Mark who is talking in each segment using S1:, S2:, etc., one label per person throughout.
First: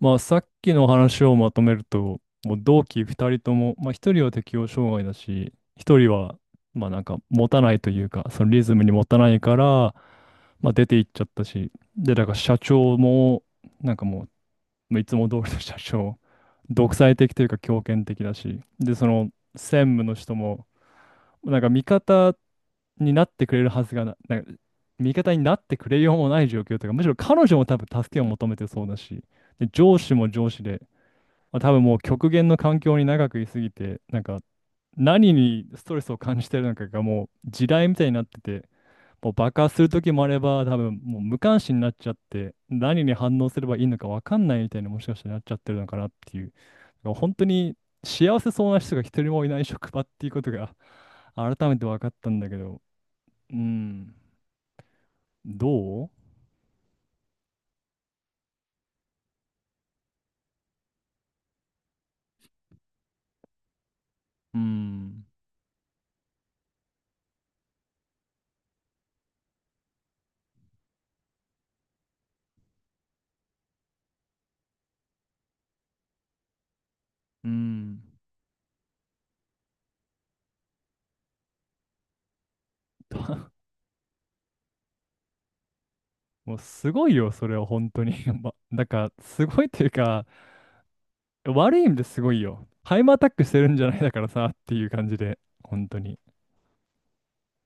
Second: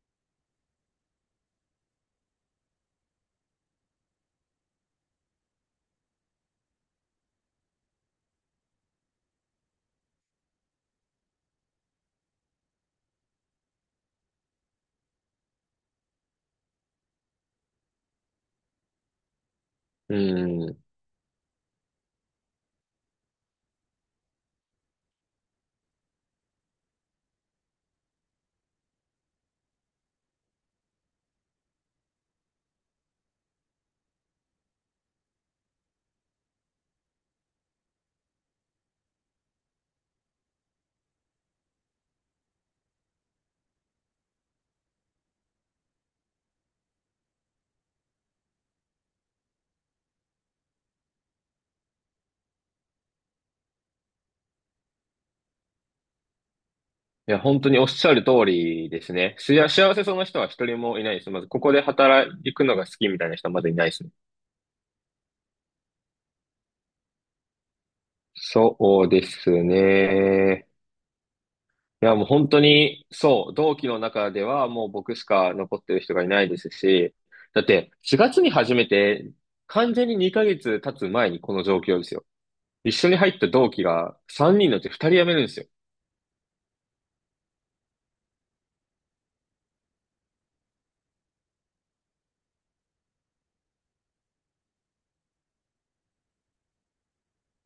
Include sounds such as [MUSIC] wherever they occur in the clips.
S1: まあ、さっきの話をまとめると、もう同期2人とも、まあ、1人は適応障害だし、1人は、まあ、なんか、持たないというか、そのリズムに持たないから、まあ、出て行っちゃったし、で、だから社長も、なんかもう、いつも通りの社長、独裁的というか、強権的だし、で、その、専務の
S2: う
S1: 人も、
S2: ん。い
S1: なんか、味方になってくれるはずがな、なんか、味方になってくれようもない状況というか、むしろ彼女も多分助けを求めてそうだし、で、上司も上司で、まあ、多分もう極限の環境に長くいすぎて、なんか何にストレスを感じてるのかがもう地雷みたいになってて、もう爆発する時もあれば、多分もう無関心になっちゃって、何に反応すればいいのか分かんないみたいにもしかしたらなっちゃってるのかなっていう、だから本当に幸せそうな人が一人もいない職場っていうことが改めて分かったんだけど、うん、どう。
S2: や、本当におっしゃる通りですね。しや、幸せそうな人は一人もいないです。まず、ここで働くのが好きみたいな人はまずいないですね。
S1: うん、
S2: そうですね。いや、もう本当に、そう、同期の中ではもう僕しか残ってる人がいないですし、
S1: う
S2: だって
S1: ん。
S2: 4月に始めて、完全に2ヶ月経つ前にこの状況ですよ。一緒に入った
S1: [LAUGHS]
S2: 同期が3人のうち2人辞めるんですよ。
S1: もうすごいよ、それは本当に。[LAUGHS] ま、なんかすごいというか、悪い意味ですごいよ。ハイマーアタックしてるんじゃないだからさっていう感じで、本当に。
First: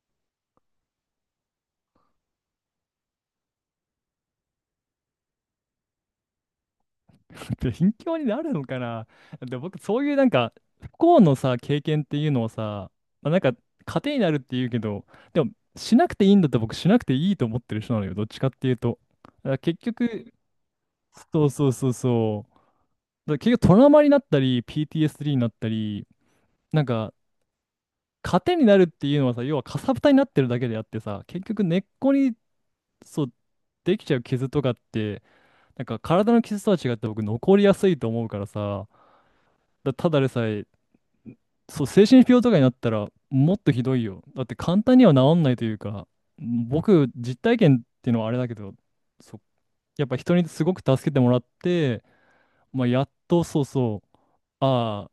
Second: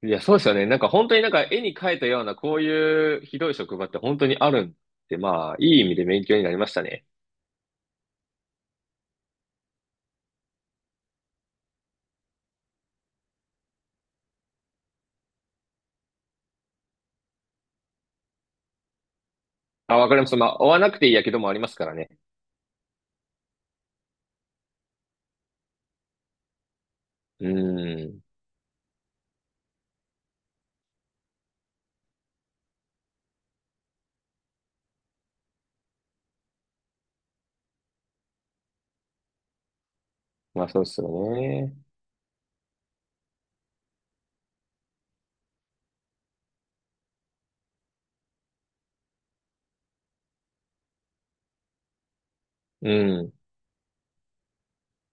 S2: いや、そうですよね。なんか本当になんか絵に描いたようなこういうひどい職場って本当にあるんで、まあ、いい意味で勉強になりましたね。
S1: [LAUGHS] で、貧乏になるのかな。で、僕、そういうなんか、不幸のさ、経験っていうのをさ、まあ、なんか、糧になるっていうけど、でも、しなくていいんだったら僕、しなくていいと思ってる人なのよ。どっちかっていうと。だから結
S2: あ、わかりま
S1: 局、
S2: す。まあ、追わなくていいやけど
S1: そ
S2: も
S1: う
S2: あり
S1: そ
S2: ま
S1: う
S2: すか
S1: そう
S2: らね。
S1: そう。だから結局、トラウマになったり、PTSD になったり、なんか、
S2: うん。
S1: 糧になるっていうのはさ、要はかさぶたになってるだけであってさ、結局根っこにそう、できちゃう傷とかって、なんか体の傷とは違って僕残りやすいと思うからさ、だただでさ
S2: ま
S1: え、
S2: あ、そうですよね。
S1: そう、精神病とかになったらもっとひどいよ。だって簡単には治んないというか、僕、実体験っていうのはあれだけど、そう、やっぱ人にすごく助けてもらって、まあ、
S2: う
S1: やっ
S2: ん。
S1: とそうそう、ああ、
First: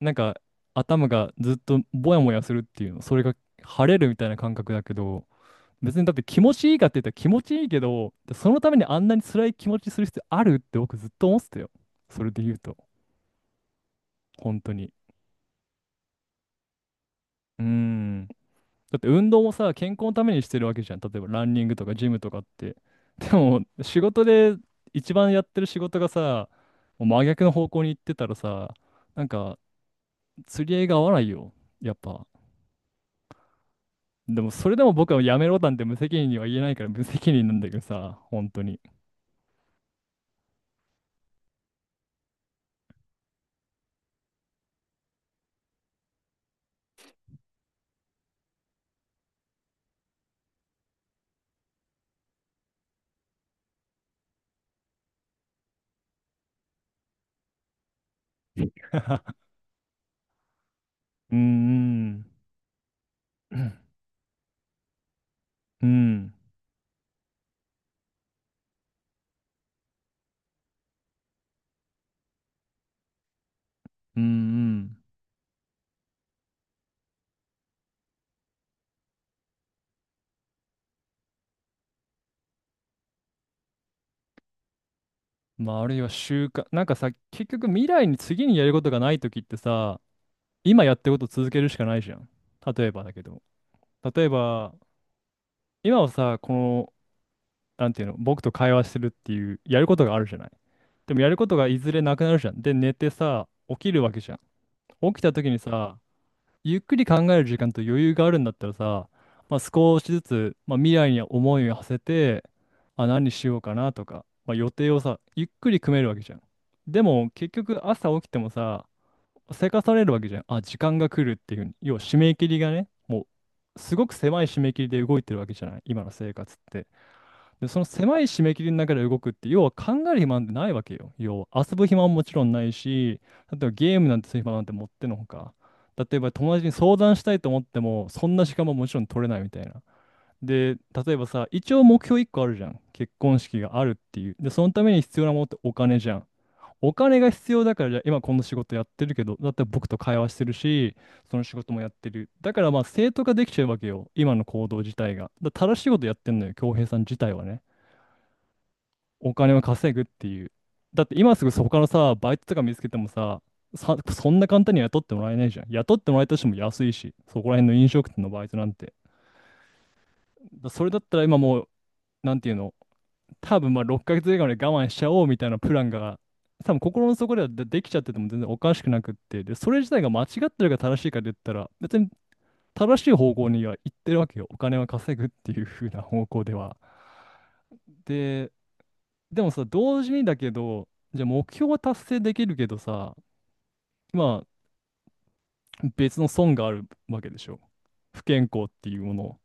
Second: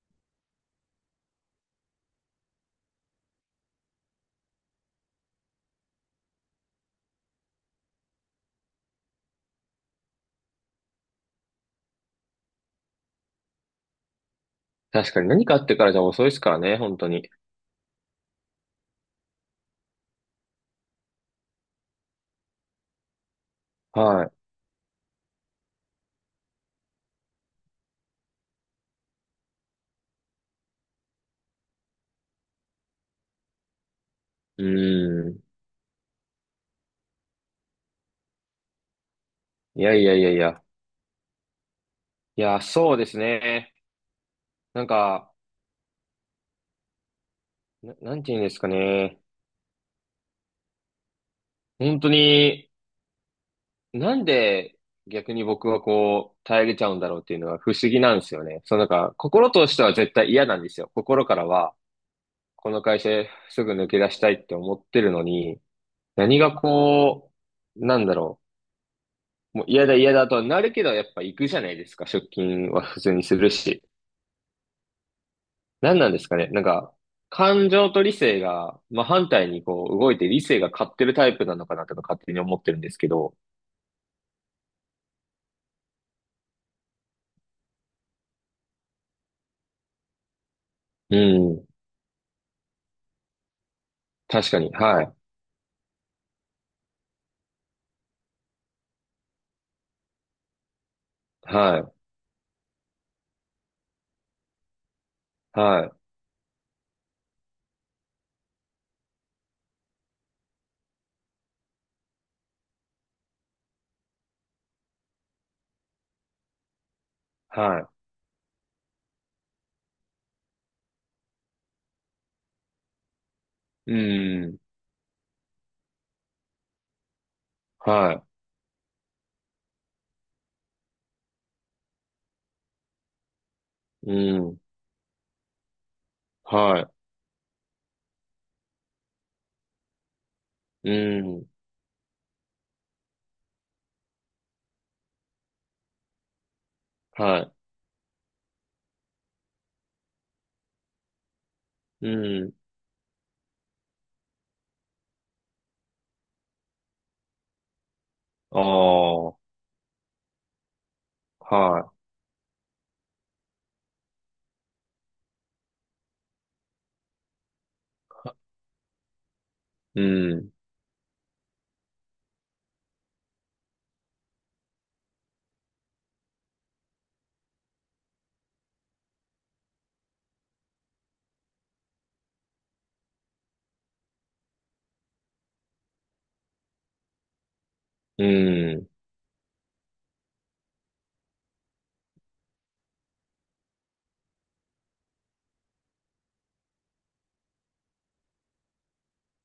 S1: なんか頭がずっとぼやもやするっていうの、それが晴れるみたいな感覚だけど、別にだって気持ちいいかって言ったら気持ちいいけど、そのためにあんなに辛い気持ちする必要あるって僕ずっと思ってたよ。それで言うと、本当に。
S2: 確かに何かあってからじゃ遅いですからね、本当に。
S1: うーん。だって運動もさ、健康のためにしてるわけじゃん。例えばランニングとかジムとかって。でも、仕事
S2: は
S1: で一番やってる仕事がさ、もう真逆の方向に行ってたらさ、なんか釣り合いが合わないよ。やっぱ。でも、
S2: い。う
S1: それでも僕はや
S2: ん。
S1: めろなんて無責任には言えないから無責任なんだけどさ、本当に。
S2: いやいやいやいや。いや、そうですね。なんか、な、なんて言うんですかね。本当に、なんで逆に僕はこう、耐えれちゃうんだろうっていうのは不思議なんですよね。そのなんか、
S1: [LAUGHS]
S2: 心としては絶対嫌なんですよ。心
S1: う
S2: か
S1: ん。
S2: らは、
S1: うん。
S2: この会社すぐ抜け出したいって思ってるのに、
S1: うん。
S2: 何がこう、なんだろう。もう嫌だ嫌だとはなるけど、やっぱ行くじゃないですか。出勤は普通にするし。
S1: うん。うん。
S2: 何なんですかね。なんか、感情と理性が、まあ、反対にこう、動いて理性が勝ってるタイプなのかなとか勝手に思ってるんですけど。
S1: まああるいは習慣なんかさ、結局未来に次にやることがないときってさ、今やってる
S2: う
S1: ことを続け
S2: ん。
S1: るしかないじゃん。例えばだけど例え
S2: 確かに。
S1: ば
S2: はい。
S1: 今はさ、この、なんていうの、僕と会話してるっていうやることがあるじゃない。でもやることが
S2: は
S1: いず
S2: い。
S1: れなくなるじゃん。で寝てさ、起きるわけじゃん。起きたときに
S2: はい。
S1: さ、ゆっくり考える時間と余裕があるんだったらさ、まあ、少しずつ、まあ、未来に思いを馳せて、あ、何しようかなとか、まあ、予定をさ、ゆっくり組めるわけじゃん。でも結局
S2: はい。
S1: 朝起きてもさ、せかされるわけじゃん。あ、時間が来るっていうふうに。要は締め切りがね、もう
S2: う
S1: すごく狭い
S2: ん。
S1: 締め切りで動いてるわけじゃない、今の生活って。で、その狭い
S2: は
S1: 締め切りの中で動くって、要は考える暇なんてないわけよ。要は遊ぶ暇ももちろんないし、例えばゲーム
S2: い。う
S1: なんてする暇
S2: ん。
S1: なんてもってのほか。例えば友達に
S2: は
S1: 相談したいと思っても、そんな時間ももちろん取れないみたいな。で、
S2: い。う
S1: 例えばさ、
S2: ん。
S1: 一応目標1個あるじゃん。結婚式があるっていう。で、そのために必要なものってお金じゃん。お金が
S2: は
S1: 必要だから、じゃあ今この仕事やってるけど、だって僕と会話してるし、その仕事もやっ
S2: い。
S1: て
S2: う
S1: る。だ
S2: ん。
S1: からまあ正当化できちゃうわけよ。今の行動自体が。だから正しいことやってんのよ、恭平さん自体はね。
S2: あ
S1: お
S2: あ。
S1: 金を稼ぐっていう。だって今すぐ他の
S2: は
S1: さ、バイトとか見つけてもさ、そんな簡単には雇ってもらえないじゃん。雇ってもらえたとしても安いし、そこら辺の飲食店のバイトなんて。
S2: い。うん。
S1: だそれだったら今もう、なんていうの、多分まあ6ヶ月以外まで我慢しちゃおうみたいなプランが、多分心の底ではで、できちゃってても全然おかしくなくって、で、それ自体が間違ってるか正しいかで言ったら、別に正しい方向には行ってるわけよ。お金は稼ぐっていう風な方向では。
S2: う
S1: で、
S2: ん。
S1: でもさ、同時にだけど、じゃあ目標は達成できるけどさ、まあ別の損があるわけでしょ。不健康っていうもの、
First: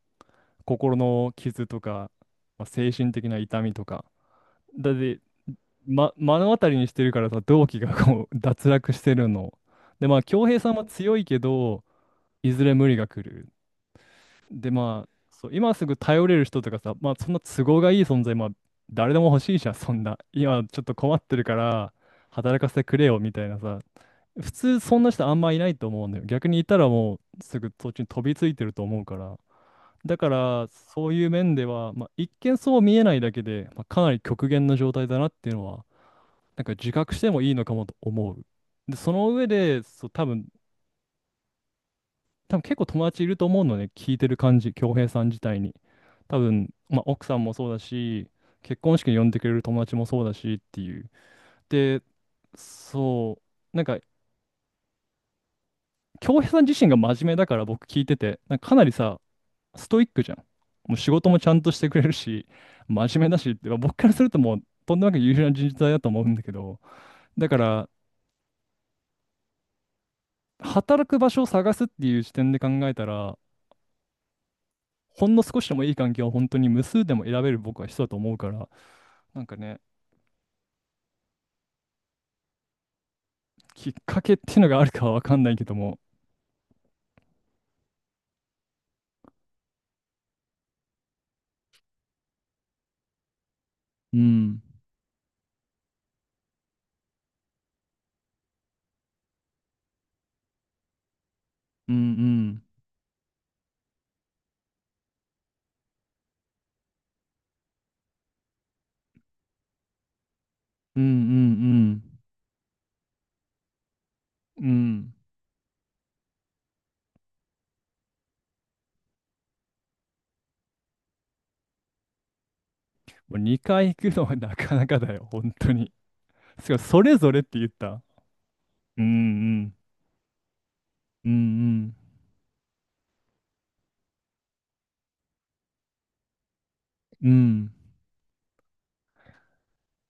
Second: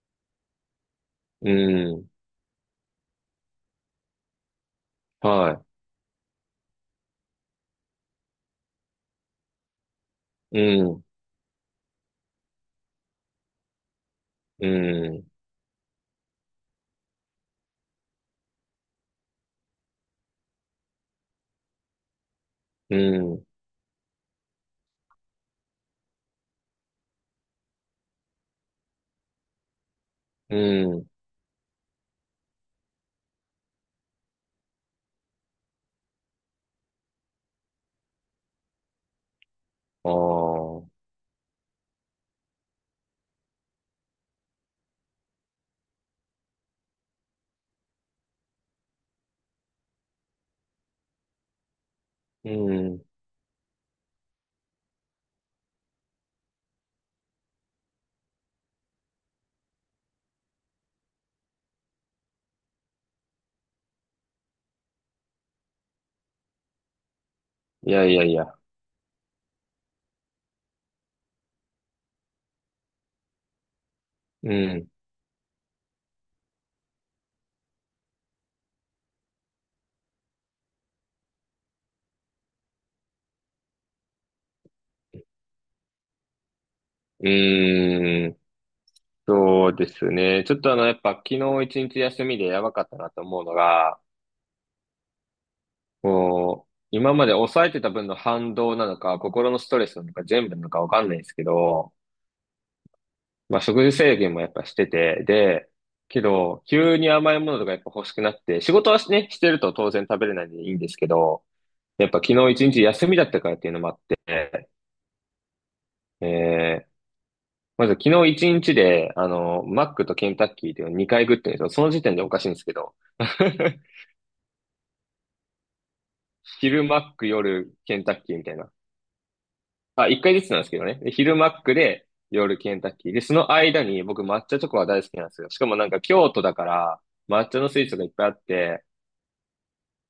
S1: 心の
S2: う
S1: 傷と
S2: ん。
S1: か、まあ、精神的な痛みとか。だって、
S2: は
S1: ま、目の当たりにしてるからさ、同期がこう [LAUGHS] 脱落してるの。で、まあ、恭
S2: い。
S1: 平さん
S2: う
S1: は
S2: ん。
S1: 強いけど、いずれ無理が来る。
S2: う
S1: で、まあ、
S2: ん。
S1: そう、今すぐ頼れる人とかさ、まあ、そんな都合がいい存在、まあ、誰でも欲しいじゃん、そんな。今ちょっと困ってるから、働かせて
S2: う
S1: くれよ、みた
S2: ん。
S1: いなさ。普通、そんな人あんまいないと思うんだよ。逆にいたらもう、すぐそっちに飛びついてると思うから。だか
S2: う
S1: ら、そ
S2: ん。
S1: ういう面では、まあ、一見そう見えないだけで、まあ、かなり極限の状態だなっていうのは、なんか自覚してもいいのかもと思う。で、その上で、そう、
S2: あ
S1: 多分、
S2: あ。
S1: 多分結構友達いると思うのね、聞いてる感じ、恭平さん自体に。多分、まあ、奥さんもそうだし、結婚式に呼んでくれる友達もそうだしっていう。で、
S2: うん。
S1: そう、なんか、恭平さん自身が真面目だから僕聞いてて、なんかかなりさ、ストイックじゃん。もう仕事もちゃんとしてくれるし、真面目だしって、まあ僕からするともう、とんでもなく優秀な人材だと思うんだけど、だから、
S2: いやいやいや。
S1: 働く場所を探すっていう視点で考えたら、
S2: うん。
S1: ほんの少しでもいい環境を本当に無数でも選べる僕は人だと思うから、なんかね、きっかけっていうのがあるかはわかんないけども、
S2: うーん。そうですね。ちょっとあの、やっぱ昨日一日休みでやばかったなと思うのが、
S1: うん。
S2: こう、今まで抑えてた分の反動なのか、心のストレスなのか、全部なのかわかんないですけ
S1: う
S2: ど、
S1: ん。うん。
S2: まあ食事制限もやっぱしてて、で、けど、急に甘いものとかやっぱ欲しくなって、仕事はね、してると当然食べれないんでいいんです
S1: うん。
S2: け
S1: う
S2: ど、
S1: ん。
S2: やっぱ昨日一日休みだったからっていうのもあって、
S1: うん。うん。
S2: えー、まず昨日一日で、あの、マックとケンタッキーっていうのを2回食ってるんですよ。その時点でおかしいんですけど。
S1: もう
S2: [LAUGHS]
S1: 2回行くのはなかなかだよ、本当に。すごい、
S2: 昼マ
S1: そ
S2: ッ
S1: れ
S2: ク、
S1: ぞれって言っ
S2: 夜ケ
S1: た。
S2: ンタッキーみたいな。
S1: うん。うん。
S2: あ、1回ずつなんですけどね。で
S1: う
S2: 昼マック
S1: ん。
S2: で、夜ケンタッキー。で、その間に僕抹茶チョコが大好きなんですよ。しかもなんか京都だから、
S1: うん。う
S2: 抹茶の
S1: ん。
S2: スイーツがいっぱいあって、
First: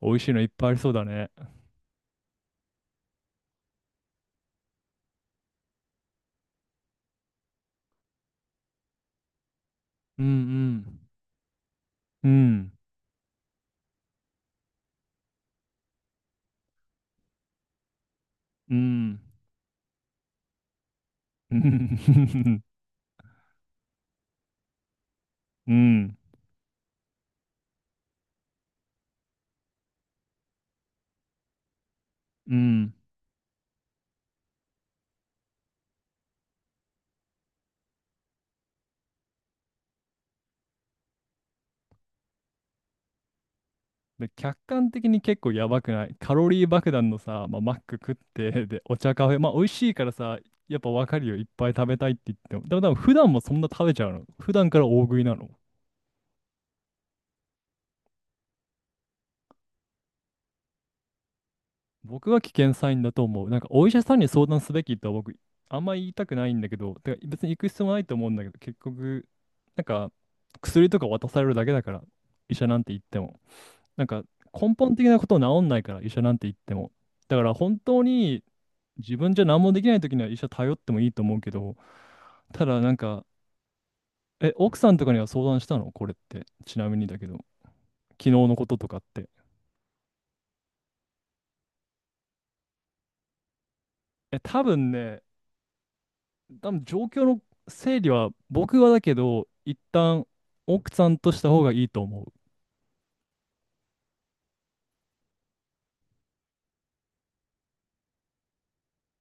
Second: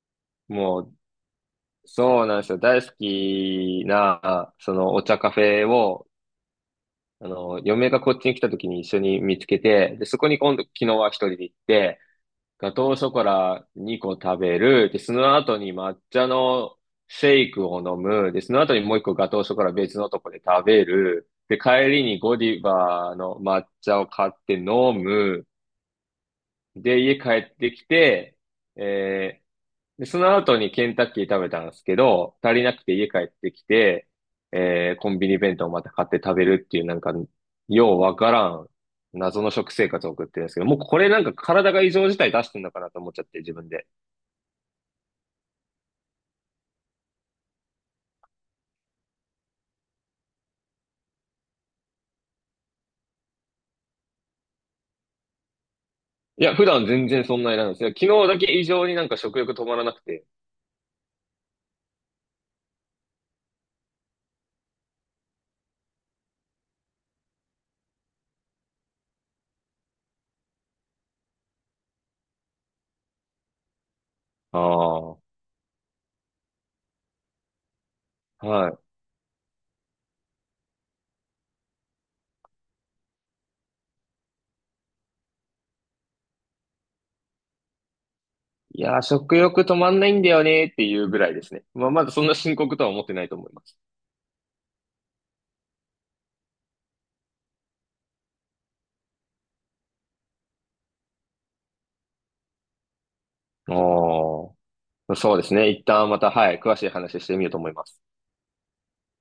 S1: 美味しいのいっぱいあり
S2: も
S1: そう
S2: う、
S1: だね。
S2: そうなんですよ。大好きな、そのお茶カフェを、あの、嫁がこっちに来た時に一緒に見つけて、で、そ
S1: う
S2: こに今度、昨日
S1: ん。
S2: は一人で行って、
S1: うん。うん。
S2: ガトーショコラ2個食べる、で、その後に抹茶のシェイクを飲む、で、その
S1: う
S2: 後にもう一個
S1: ん。
S2: ガトーショコラ別のとこで食べる、
S1: う
S2: で、
S1: ん。う
S2: 帰りにゴデ
S1: ん。
S2: ィバの抹茶を買って飲む、
S1: うん。
S2: で、家帰ってきて、えーで、その後にケンタッキー食べたんですけど、
S1: う
S2: 足りなくて
S1: ん。
S2: 家帰ってきて、コンビニ弁当をまた買って食べるっていうなんか、ようわからん謎の食生活を送ってるんですけど、もうこれなんか体が異常事態出してんのかなと思っちゃって自分で。
S1: で、客観的に結構やばくない。カロリー爆弾のさ、まあ、マック食って、[LAUGHS] で、お茶カフェ、まあ、美味しいからさ、やっぱわかるよ。いっぱい食べたいって言っても。でも多分普段もそんな食べちゃうの。普段から大食いなの。
S2: いや、普段全然そんなになんですよ。昨日だけ異常になんか食欲止まらなくて。
S1: 僕は危険サインだと思う。なんかお医者さんに相談すべきとは僕、あんまり言いたくないんだけど、てか別に行く必要もないと思うんだけど、結局、なんか薬とか渡されるだけだから、医者なんて言っても。なんか
S2: あ
S1: 根本的な
S2: あ、
S1: こと治んないから、医者なんて言っても。だから本当に
S2: はい。
S1: 自分じゃ何もできない時には医者頼ってもいいと思うけど、ただなんか、え、奥さんとかには相談したのこれって。ちなみにだけど、昨日のこと
S2: い
S1: とか
S2: や、
S1: って。
S2: 食欲止まんないんだよねっていうぐらいですね。まあ、まだそんな深刻とは思ってないと思います。
S1: え、多分ね、多分状況の整理は僕はだけど、一旦奥さんとした方がいいと思う。
S2: ああ、そうですね。一旦また、はい、詳しい話してみようと思います。